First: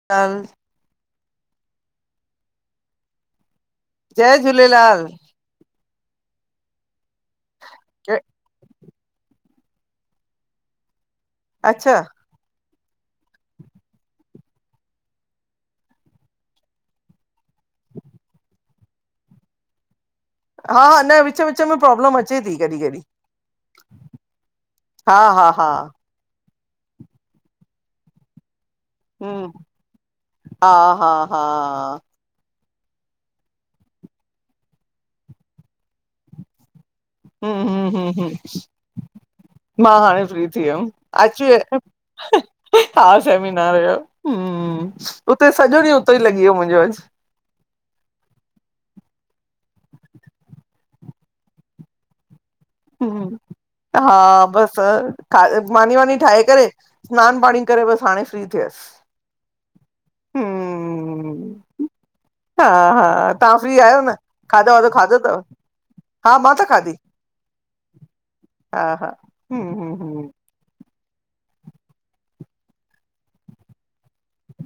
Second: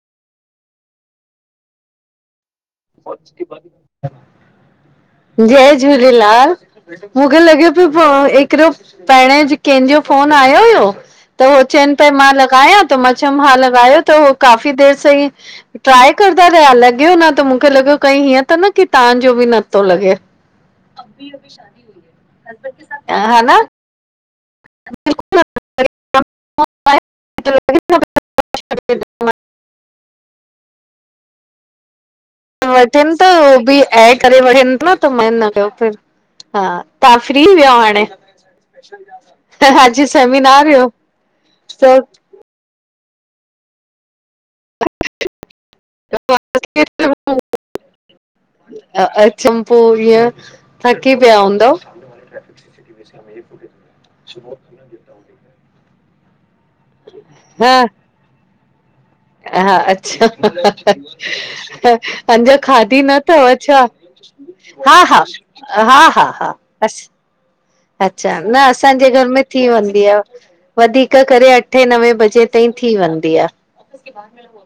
[unintelligible] फौज की बन, जय झूलेलाल। जय झूलेलाल, मूंखे लॻे पियो प हिकड़ो पेरें जी कंहिंजो फोन आयो हुयो त हो अच्छा चवनि पिया मां लॻायां त मां चयोम हा लॻयो त हो काफ़ी देर सां ई ट्राए करदा रहिया लॻियो न त मुं खे लॻो कई हीअं त न की तव्हां जो बि नथो लॻे। हा हा न विच विच में प्रॉब्लम अचे थी कॾहिं कॾहिं हा न, हा हा हा, [unintelligible] [unintelligible] हम्म, हा हा हा। वठन त हो बि ए करे वठनि त मन कयो फिर हा। तहां फ्री हम हुयव हम हाणे? हम हम मां अॼु हाणे फ्री थी सेमिनार वियम, हुयो अच हा सेमिनार हुयो, हूं, उते सॼो ॾींहं उतो ई लॻी वियो मुंजो अॼु। अच्छम पोइ इअ थकी पिया हूंदव [inaudible] ह हा बस मानी वानी ठाहे करे स्नान पाणी करे बसि हाणे फ्री थियसि ह हा अच्छा हम अंञा हा खाधी न हा अथव तव्हां फ्री छा आहियो न खाधो वाधो हा खाधो हा अथव हा हा हा मां त अ खाधी अच्छा न हा हा असांजे घर में हम थी हम वेंदी हम आहे वधीक करे अठे नवे बजे ताईं थी वेंदी आहे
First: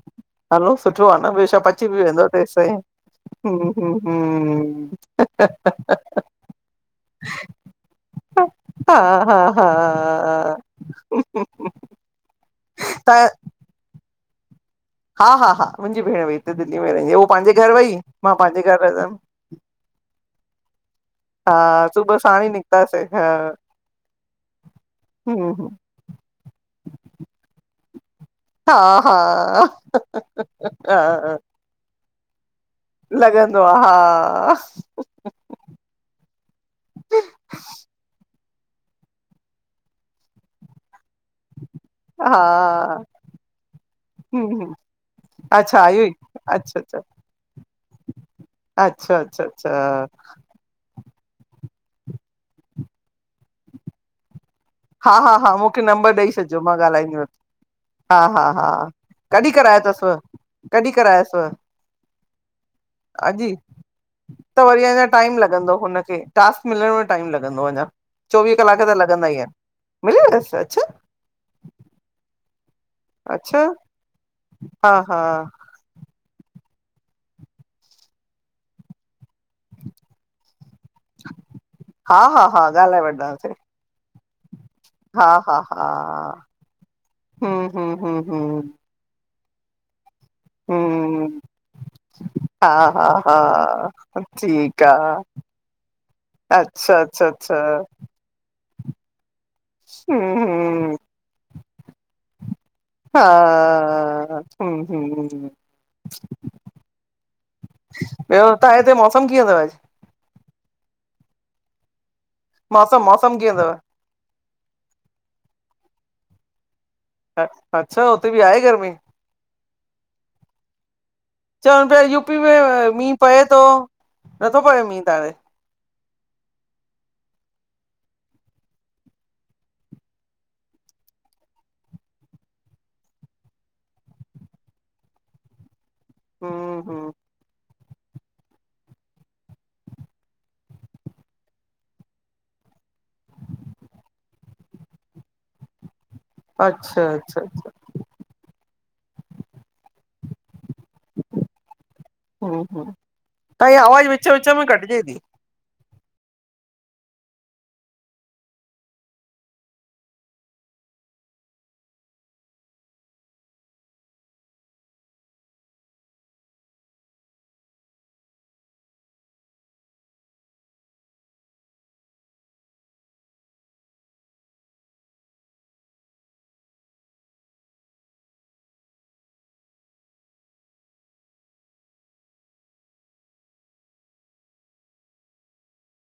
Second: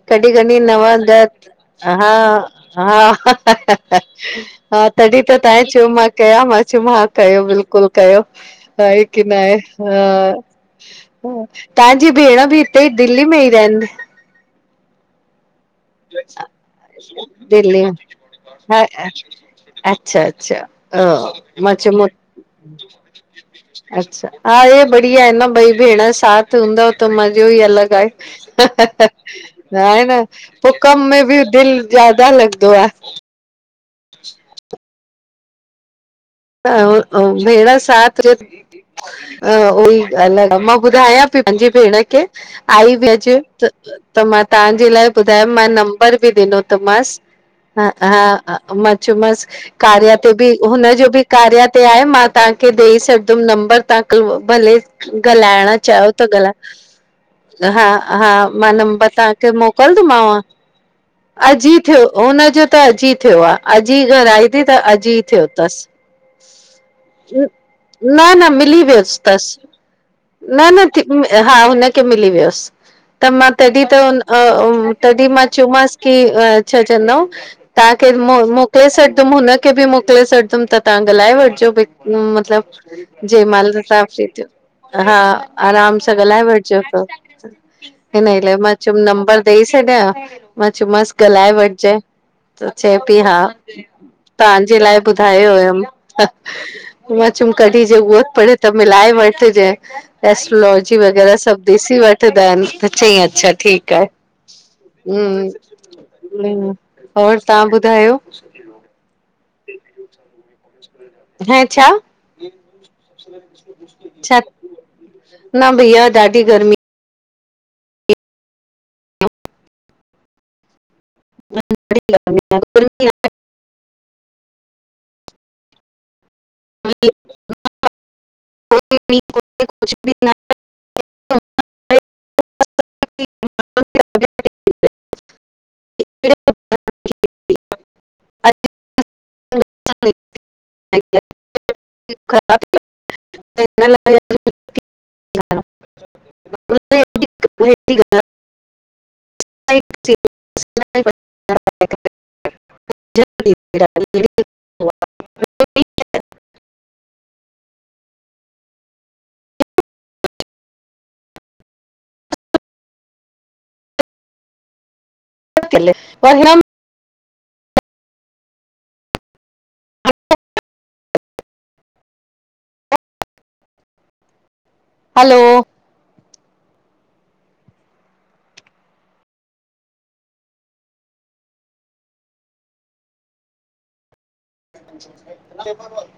कॾहिं कॾहि हलो नव सुठो आ ॾह न ॿियो छा पची बि हा वेंदो तेसि ताईं हा हा हूं हूं हा हूं हा तॾहिं त तव्हां चयो मां कया मां चयो मां कयो बिल्कुलु ॿियो हा हाए कि हा नाहे हा ह तव्हांजी भेण बि हिते ई त दिल्ली में ई रहंदी हा हा हा मुंहिंजी भेण बि हिते दिल्ली में रहंदी आहे उह पंहिंजे घर दिल्ली वई में मां पंहिंजे हा घर वयम अच्छा अच्छा हा मां हा चयो सुबह साणी निकतासि हा अच्छा हा इ बढिया आहे न हूं हूं ॿई भेण साथ हूंदव त मज़ो ई अलग आहे ह हा ह हा ह आहे न पोइ कम में हा बि दिलि ज्यादा लॻंदो आहे लॻंदो आहे हा भेण साथ उहई ॻालि आहे मां ॿुधायां पंहिंजी भेण खे आई हा बि अचे त मां हूं हूं तव्हांजे लाइ ॿुधायमि मां अच्छा इहो ई नंबर बि ॾिनो अच्छा अच्छा ह हा म अच्छा अच्छा चयोमासि अच्छा कार्या ते बि हुन जो बि कार्या ते आहे मां तव्हांखे ॾेई छॾंदमि नंबर तव्हां कल भले हा हा हा ॻलाइण मूंखे चयो नंबर त ॾेई ॻल छॾिजो मां ॻाल्हाईंदीमस हा हा मां नंबर कॾहिं तव्हांखे करायो अथसि मोकिलंदीमाव कॾहिं करायोसि अॼु थियो हुनजो त अॼु थियो आहे अॼु ही घराई थी त वरी अञा अॼु ई टाइम थियो लॻंदो अथसि हुनखे टास्क मिलण में टाइम लॻंदो अञा। न न चोवीह कलाक मिली त वियसि लॻंदा ई आहिनि असि मिली वियसि न अच्छा न ठीक हा हुनखे मिली वियसि त मां अच्छा तॾहिं त हा उ हा। तॾहिं मां चयोमासि की छा चवंदा आहियूं तव्हांखे मोकिले छॾिंदुमि हुनखे बि मोकिले छॾिंदुमि त तव्हां ॻाल्हाए वठिजो भई हा हा हा ॻाल्हाए मतलबु ज वठंदासीं महिल साफ़ [unintelligible] थीयो हा आराम सा ॻाल्हाइ वठजो पोइ हम्म हम्म हम्म हिन ई लाइ हम्म। मा चयुम नंबर ॾेई छॾियां मां चयोमासि हम्म ॻाल्हाए वठजाइ हा त चए पई हा तव्हांजे ठीकु लाइ आ। ॿुधायो हुयम अच्छा अच्छा मां चयुम अच्छा कॾहि जरूरण पये त मिलाए वठजे हम्म हम्म एस्ट्रोलॉजी वग़ैरह सभु ॾिसी वठंदा आहिन त चयई अच्छा ठीकु आहे ह हम्म हम हम और तव्हां ॿुधायो त हिते मौसम कीअंं तो रहे छा मौसम मौसम कीअं अथव न भईया ॾाढी गर्मी अच्छा हुते बि आए गर्मी चवा पियो यूपी में मींहुं पए थो नथो पए मींहुं तव्हां ॾे [unintelligible] कुझ बि न। हम्म हम्म। [unintelligible] [unintelligible] अच्छा अच्छा अच्छा। [unintelligible] हूं हूं ताई आवाज विच विच में कटजे थी। [unintelligible] हलो, [inaudible]